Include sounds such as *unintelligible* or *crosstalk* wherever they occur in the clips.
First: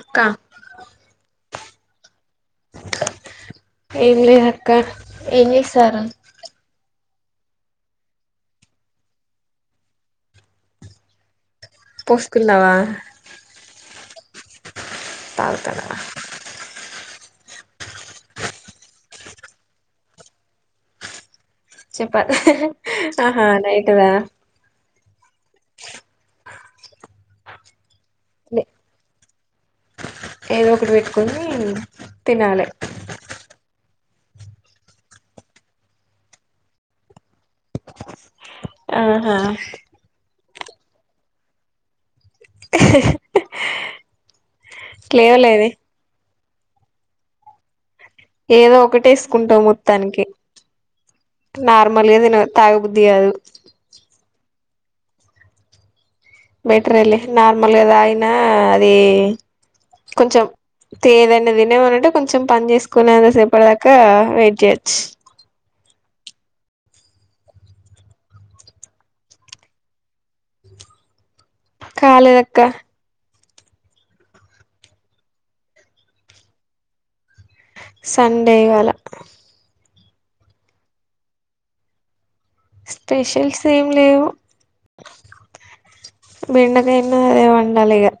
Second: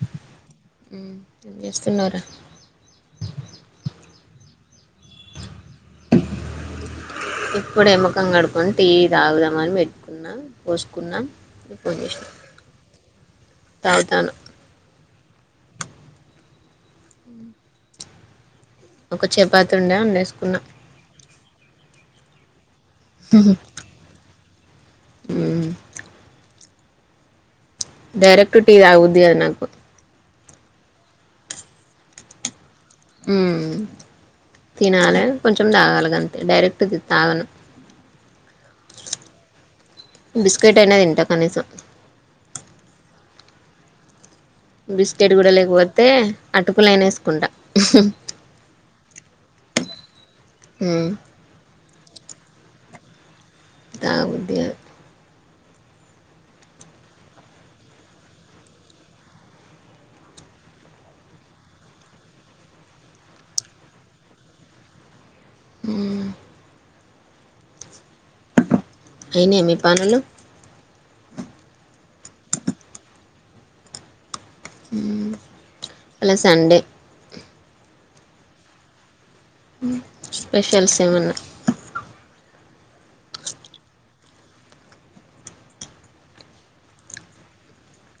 అక్క ఏం చేస్తున్నార ఇంక ఏం చేశారు ఇప్పుడే ముఖం కడుకొని టీ తాగుదామని పెట్టుకున్నాం పోసుకున్నాం పొస్కున్నవా తాగుతాను తాగుతనవ ఒక చపాతి ఉండే అన్లేస్కున్న చపా ఆహా నైట్దా ఉ డైరెక్ట్ టీ తాగబుద్ది కాదు నాకు ఏదో ఒకటి పెట్టుకోని తినాలే ఉమ్ తినాలే కొంచెం తాగాలే గంతే డైరెక్ట్ ఇది తాగను ఆహా బిస్కెట్ అయిన తింట కనీసం బిస్కెట్ కూడా లేవలేదే లేకపోతే అటుకులు అయిన ఏసుకుంటా ఏదో ఒకటి ఏసుకుంటావు మొత్తానికి ఉ మళ్దిన తాగుబుద్ధి కాదు తాగబుద్ధి కాదు బెటరే లే నార్మల్గా తాగిన అది కొంచెం తే దన తినమనంటే కొంచెం పని చేసుకునేంతా సేపటి దాకా వెయిట్ చేయొచ్చు అ అయినయ మీ పనులు కాలే దక్క ఇవాళ సండే సండే ఇవాల స్పెషల్స్ ఎమన్న స్పెషల్స్ ఏం లేవు బెండకాయ ఉన్నది అదే వండాలిగా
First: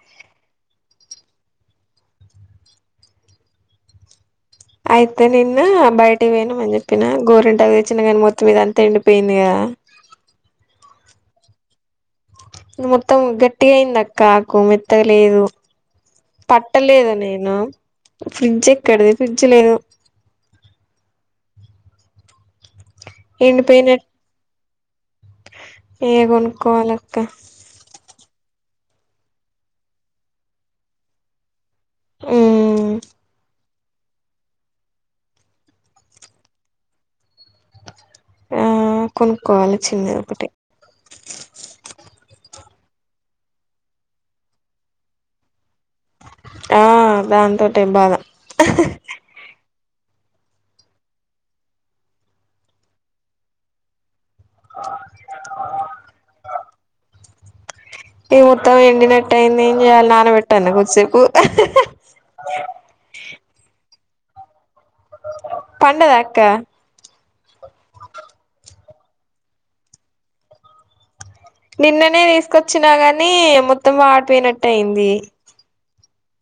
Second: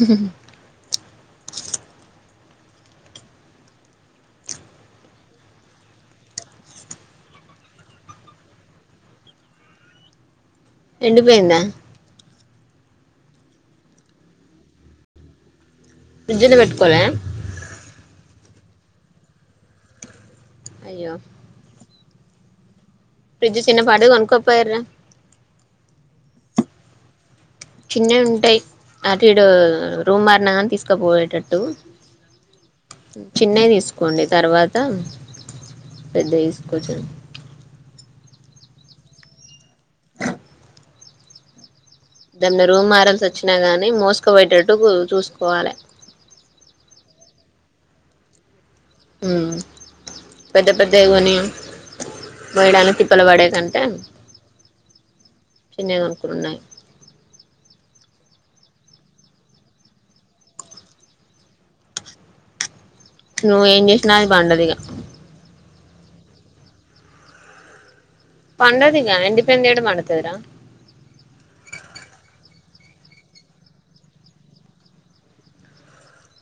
స అయితే నిన్న బయటకి పోయినం మని చెప్పిన గోరింటాకు తెచ్చిన కానీ మొత్తం ఇది అంత ఎండి పోయింది కదా ఎండిపేయిందా మొత్తం గట్టిగా అయింది అక్కా ఆకు మెత్తగలేదు. ఫ్రిడ్జ్ లో పెట్టుకోలే పట్టలేద నేనూ ఫ్రిడ్జ్ ఎక్కడిది ఫ్రిడ్జ్ లేదు. అయ్యో ఫ్రిడ్జ్ చిన్న ఎండిపోయినట్ పాటిది కొనుక్కో పోయిర్రా. ఇగ కొనుక్కోవాలక్కా చిన్నవి ఉంటయ్ అటు ఇటూ రూమ్ మారినా గాని తీసుకపోయేటట్టూ. ఉమ్ చిన్నయి తీసు కోండి తర్వాతా పెద్దయ్ తీసుకోవచ్చు. ఆ కొనుక్కోవాలి చిన్నది ఒకటి. ఏమన్న రూమ్ మారాల్సి వచ్చినా గాని మోసుకబోయేటట్టు చూసుకోవాలే. ఆ దాంతోటే బాధ ఊ పెద్ద పెద్దై గొనీ. మొయ్యడానిక్ తిప్పలు పడే కంటే చిన్నయ్ కొనుక్కునుడు నయం ఈ మొత్తం ఎండి నట్టయింది ఏం జెయ్యాలి నాన పెట్టాల్నా కొద్దిసేపూ. నువ్వు ఏం చేశినా అది పండదిగా. పండదా అక్కా పండదిగా ఎండిపోయింది ఏడ పండుతది రా. నిన్ననే తీసుకొచ్చినా గానీ ఇగ మొత్తం వాడిపోయినట్టు అయింది.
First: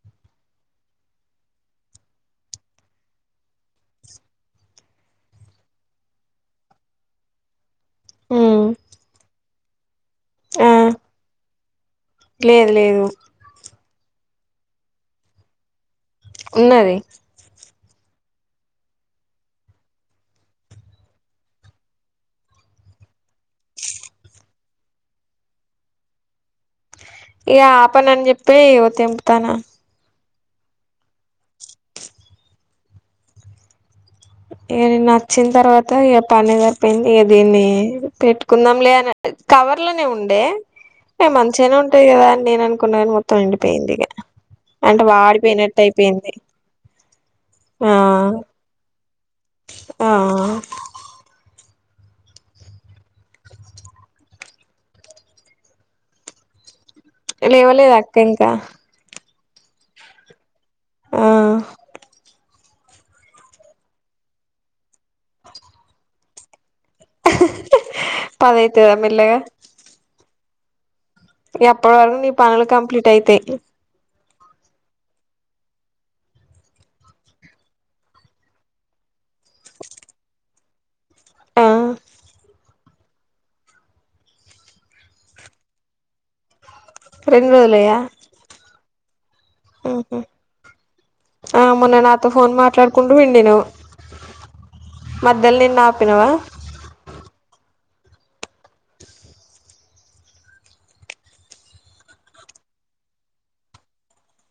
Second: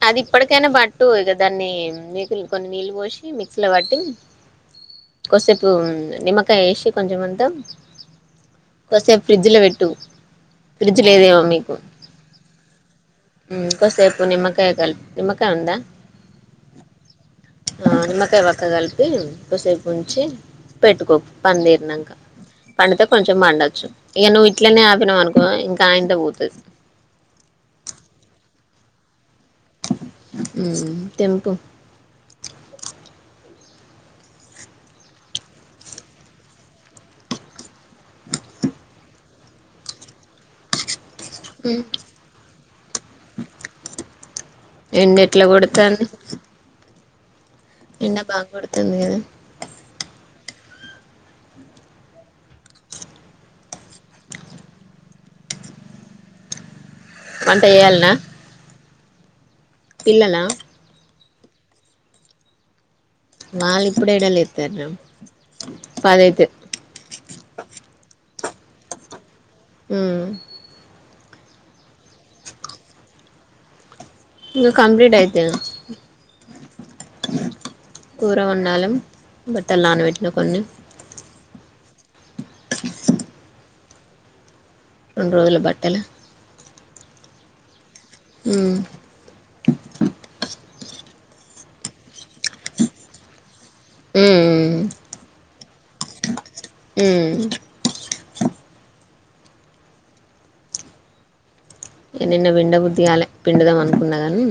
అది ఇప్పటికైనా పట్టు ఇగ దాన్నీ నీకుల్ కొన్ని నీళ్ళు పోశి మిక్స్ లో పట్టి. కొద్సేపూ నిమ్మకాయ ఏశి కొంచం అంతా. ఉమ్ కొద్సేపు ఫ్రిడ్జ్ లో పెట్టూ ఆ ఫ్రిడ్జ్ లేదేమో మీకు. లేదు లేదు. కొద్సేపు నిమ్మకాయ కల్పు నిమ్మకాయ ఉందా. ఉన్నది ఆ నిమ్మకాయ వక్క కల్పీ కొద్సేపు ఉంచీ పెట్టుకో పని తీరినంక. పండితే కొంచం పండొచ్చు ఇగ నువ్వు ఇట్లనే ఆపినవు అనుకో ఇంకా ఆయింత పోతది. ఇగ ఆపనని చెప్పే ఇగో తెంపుతానా. ఊ తెంపు. ఇగ నిన్నా అచ్చిన్ తర్వాతా ఇగ పనే సరిపోయింది ఇగ దీన్నీ పెట్టుకుందాంలే అని. కవర్లనే ఉండే. అయి మంచిగనే ఉమ్ ఉంటాయి గదా అని నేను అనుకున్నా గాని మొత్తం ఎండిపోయింది ఇగ. అంటే ఎండ ఎట్లా వాడిపోయినట్టు కొడతాంది అయిపోయింది. ఎండ బాగ కొడుతుంది గదా. ఆ ఆ వంట చేయాలనా లేవలేదక్క ఇంకా. పిల్లలా ఆ వాళ్ళు ఇప్పుడ్డేడ లేత్తర్రా పది అయితద్. పది అయితదా మెల్లగా. ఉమ్ ఇగ అప్పటి వరకు నీ పనులు కంప్లీట్ అయితయ్. ఇంగ కంప్లీట్ అయితయా. కూర వండాలెం బట్టల్ నానబెట్టిన కొన్ని. ఆ టుక్ టుక్. రెండు రోజుల బట్టలు రెండు రోజులయ ఉమ్ ఆ మొన్న నాతో ఫోన్ మాట్లాడుకుంటూ పిండినవ్ ఉమ్ మధ్యల్ నిన్న ఆపినవా ఉమ్ ఇగ నిన్న పిండ బుద్ధిగాలే పిండుదాం అనుకున్నా కానీ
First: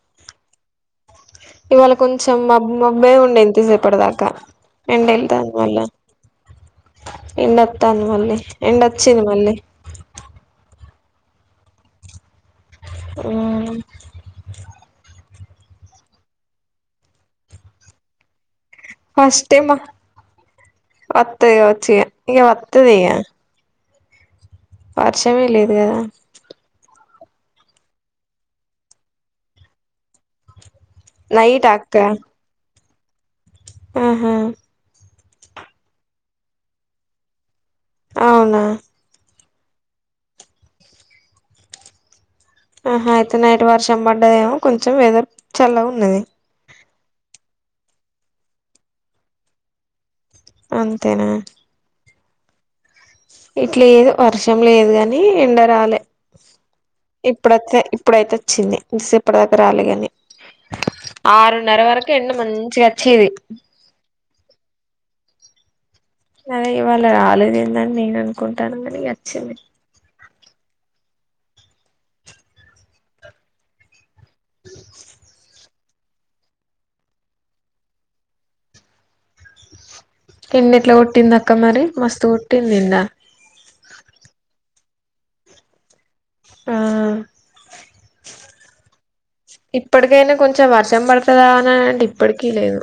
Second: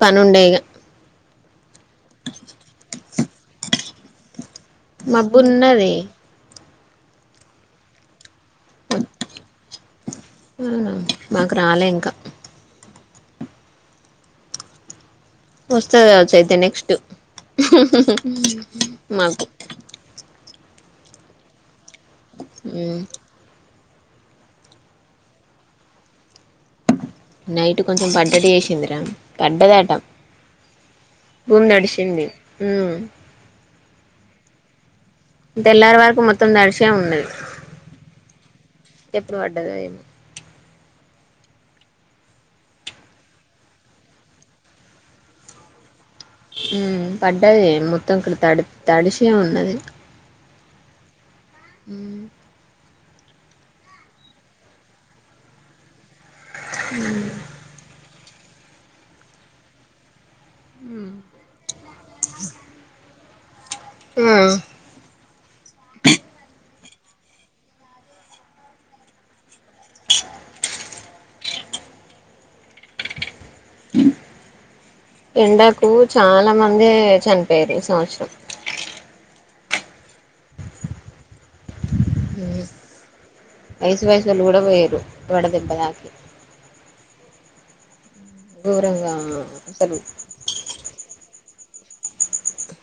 పనుండే ఇగ. ఇవాళ కొంచం మబ్ మబ్బే ఉండే ఇంతసేపటి దాకా. ఎండ మబ్బు ఎల్తాంది మళ్ళా ఉన్నది. ఎండొత్తాంది మళ్ళీ ఎండొచ్చింది మళ్ళీ. ఉమ్ మాకు రాలే ఇంకా. ఊమ్ వస్తది కావచ్చు అయితే నెక్స్టు మాకు వత్తయ్ వచ్చు ఇగ వత్తది ఉమ్ ఇగ వర్షమే లేదు కదా? నైటు కొంచెం పడ్డట్టు చేసింది రా పడ్డదట భూమి నైటా అక్క తడిషింది ఉమ్ ఆహా! తెల్లారి వరకు మొత్తం తడిషే ఉన్నది. అవునా ఇప్పుడు పడ్డది అయ్యినా ఆహా అయితే నైట్ వర్షం పడ్డదేమో కొంచం వెదర్ చల్లగా ఉన్నది. ఉమ్ పడ్డాది మొత్తం ఇక్కల్ తడు తడిషే ఉన్నది. అంతేనా? ఉమ్ ఇట్లేదు వర్షం లేదు కాని ఎండరాలే ఇప్పుడొత్తే. ఇప్పుడైతే వచ్చింది ఇంతసేపటి దాక రాలే గాని. ఆరున్నర వరకు ఎండ మంచిగా వచ్చేది ఆ అదే ఇవాళ రాలేదు ఏందని నేను అనుకుంటానంగానే ఇగ వచ్చింది ఎండక్ కు చాలా మందే చనిపోయారు ఈ సంవత్సరం కింద ఎట్లా కొట్టిందఅక్క మరి మస్తు కొట్టినిందా? వయసు వయసోల్లు కూడా పోయిర్రు వడ దెబ్బ దాకి ఆ ఘోరంగా అసలు ఇప్పటికైనా కొంచెం వర్షం పడతదా అని అంటే ఇప్పటికీ లేదు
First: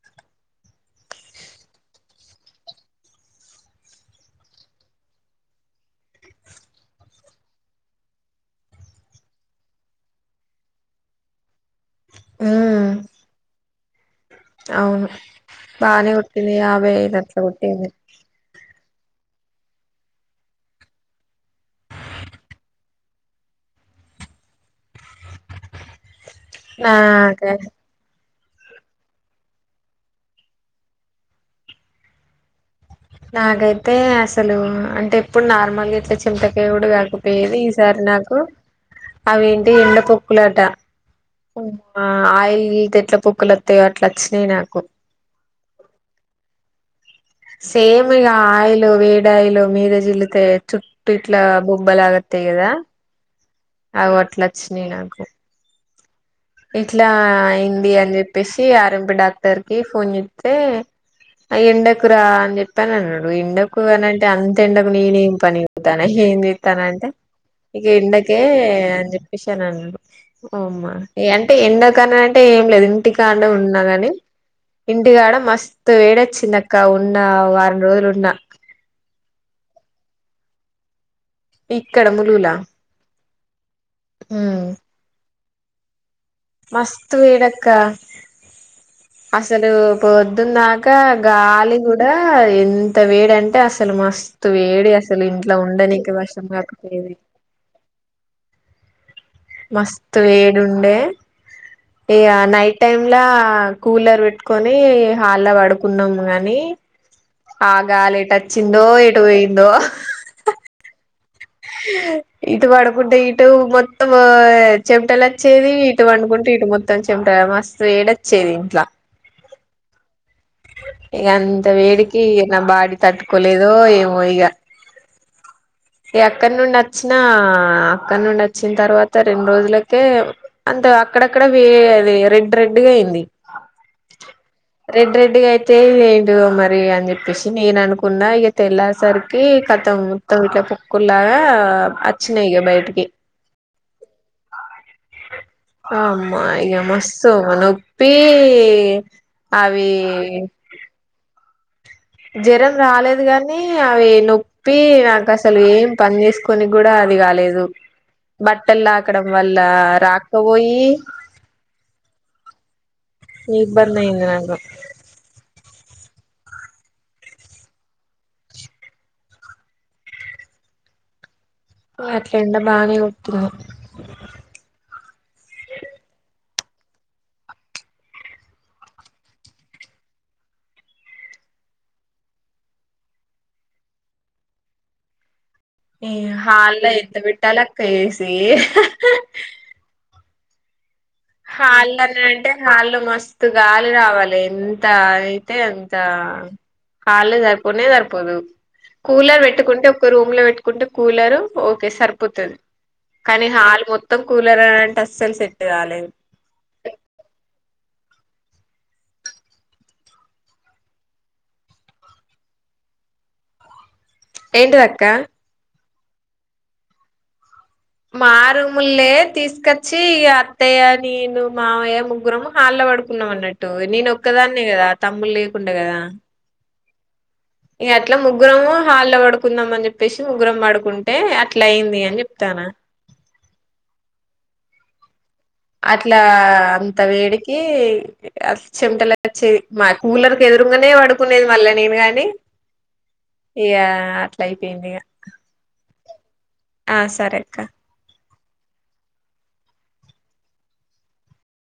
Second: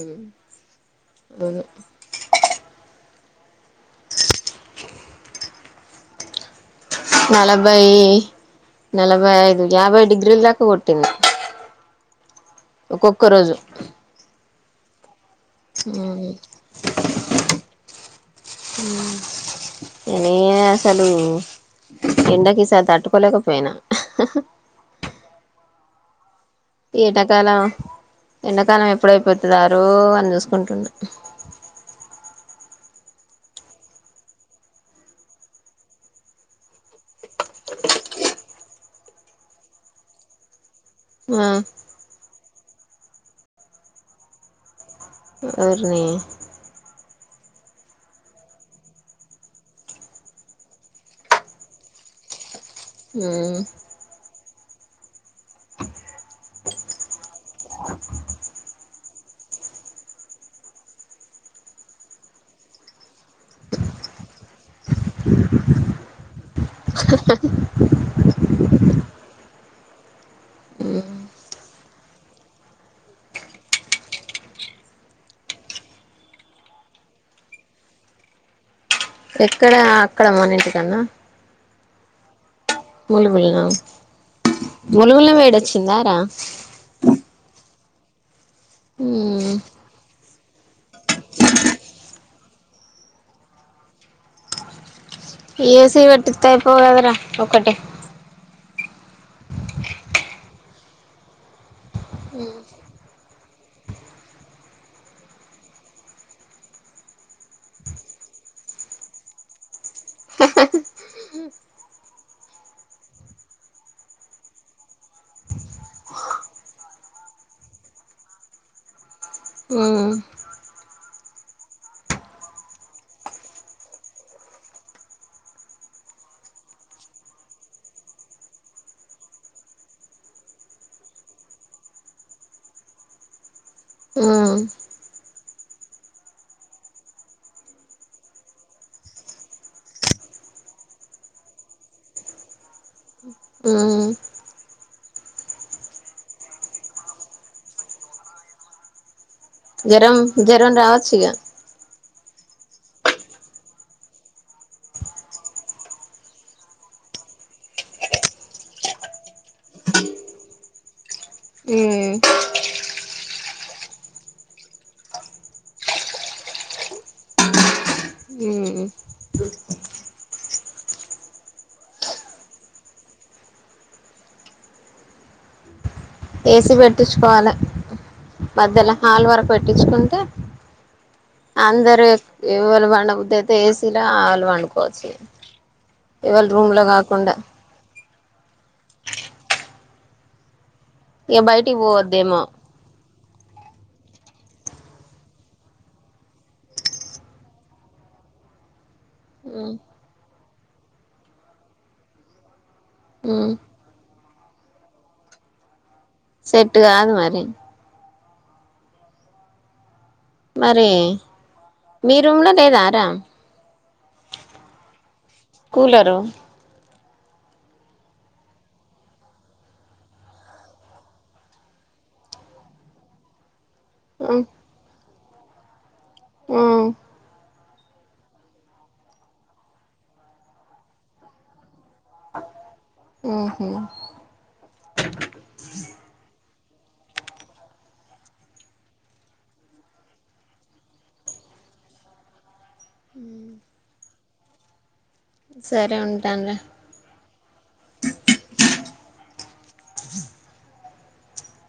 ఉమ్ డును నలభై నలభై ఐదు యాభై డిగ్రీల్ దాకా కొట్టింది ఉమ్ ఒక్కొక్క రోజు అవును బానే నేనే కోట్టింది యాబైఐదు అట్ల కొట్టింది ఉమ్ నేనై అసలు ఏండకి ఈసారి తట్టుకోలేకపోయినా ఎటకాల నాకే ఎండాకాలం ఎప్పుడైపోతుదారు అని చూసుకుంటూ ఉండు నాకైతే అసలు అంటే ఎప్పుడు నార్మల్ ఇట్లా చెమటకాయ కాకపోయేది ఈసారి నాకు అవి ఏంటి ఎండ పొక్కులట ఆ ఆయిల్ *unintelligible* చెల్లితే ఎట్లా పొకులు వస్తాయో అట్లా వచ్చినాయి నాకు ఓర్నీ సేమ్ ఈగ ఆయిలు వేడి ఆయిలు మీద జిల్లితే చుట్టూ ఇట్ల బొబ్బలాగా తయి గదా ఆ చ్చినయి నాకు డోర్ సౌండ్ ఇట్లా అయింది అని చెప్పేసి ఆర్. ఎం. పి డాక్టర్ కి ఫోన్ చేస్తే ఆ ఎండకురా అని చెప్పి అన్నాడు ఎండకు అని అంటే అంత ఎండకు నేనేం ఏం పని చేత్త న్న నేనేం తన అంటే ఇక ఎండకే అని చెప్పేసి అని అన్నడు ఓ అమ్మ ఇ అంటే ఎండకని అంటే ఏం లేదు ఇంటికానే ఉన్నానని ఇంటికాడ మస్తు వేడి వచ్చిందక్క ఉన్న వారం రోజులు ఉన్నా ఎక్కడ అక్కడ మన ఇంటి కాడన్నా ఇక్కడ ములుగు లా ములుగులనా ములుగుల వేడొచ్చిందార మస్తు వేడి అక్క మ్మ్ అసలు పొ పొద్దుందాక గాలి గూడా ఎంత వేడి అంటే అసలు మస్తు వేడి అసలు ఇంట్లో ఏసీ ఉండనీకి వసం పెట్టిత్తే అయిపోవు కదరా కాకపోయేది ఒక్కటే మస్తు వేడి ఉండే ఇగ నైట్ టైం లా కూలర్ పెట్టుకొని హాల్లో పడుకున్నాము గాని ఆ గాలి ఎటు వచ్చిందో ఏటు పోయిందో ఇటు పడుకుంటే ఇటు మొత్తం చమటలు వచ్చేది ఇటు పండుకుంటే ఇటు మొత్తం చెమటలు మస్తు వేడొచ్చేది ఇంట్లో మ్మ్ ఇగ అంత వేడికి నా బాడీ తట్టుకోలేదో ఏమో ఇగ ఈ అక్కడి నుండి వచ్చినా అక్కడ నుండి వచ్చిన తర్వాత రెండు రోజులకే అక్కడక్కడ వే అది రెడ్ రెడ్ గా అయింది ఉం రెడ్ రెడ్ గా అయితే ఏడు మరి అని చెప్పేసి నేను అనుకున్నా ఇగా తెల్లరే సరికి కతం మొత్తం ఇట్లా పొక్కులాగా అచ్చినయి ఇగ బయటికి మ్మ్ అమ్మ ఈగ మస్తు నొప్పి అవి జరం జరం రావచ్చగా జ్వరం రాలేదు కాగానీ అవి నొప్పి నాకు అసలు ఏం పని చేసుకొని కూడా అది కాలేదు బట్టలు లాకడం వల్ల రాక్క పోయి ఉం ఇబ్బంది అయింది నాకు మ్మ్ అట్లా ఎండ బానే కొట్టింది ఏసి పెట్టించుకోవాలి మధ్యలో హాల్ వరకు పెట్టించుకుంటే అందరు ఎవరూ పండ బుద్ది అయితే ఏసీలో వాల్లు పండుకోవచ్చు ఎవళ రూమ్ లో హాల్లో ఎట్ట కాకుండా పెట్టాలి అక్క ఏసి ఇగ బయటికి హాల్లోనే పోవద్దేమో అంటే హాళ్ళు మస్తు గాలి రావాలి ఎంత అ అయితే అంత హాల్లో సరిపోనే సరిపోదు కూలర్ మ్మ్ పెట్టుకుంటే ఒక్క రూమ్ లో పెట్టుకుంటే కూలరు ఓకే సరిపోతది కానీ మ్మ్ హల్ మొత్తం కూలర్ అంటే అస్సలు సెట్ కాలేదు సెట్ కాదు మరి మరి మీ రూమ్లో లేదారా ఏంటిదక్క కూలరరు మా రూములే తీసుకొచ్చి ఇ అత్తయ్య నేను మావయ్య ముగ్గురము హళ పడుకున్నాం అన్నట్టు నేను ఒక్కదాన్నే కదా తమ్ములు లేకుండా కదా ఉ ఇక అట్లా ముగ్గురం హాల్లో పడుకుందాం అని చెప్పేసి ముగ్గురం పడుకుంటే అట్లా అయి ది అని చెప్తానా ఓహో అట్లా అంత వేడికి చెమటలు వచ్చేది మా కూలర్ క ఎదురుగానే పడుకునేది మళ్ళని ఏమి కాని ఇక అట్లా అయిపోయింది ఇక సరే ఉంటాన రా ఆ సరే అక్క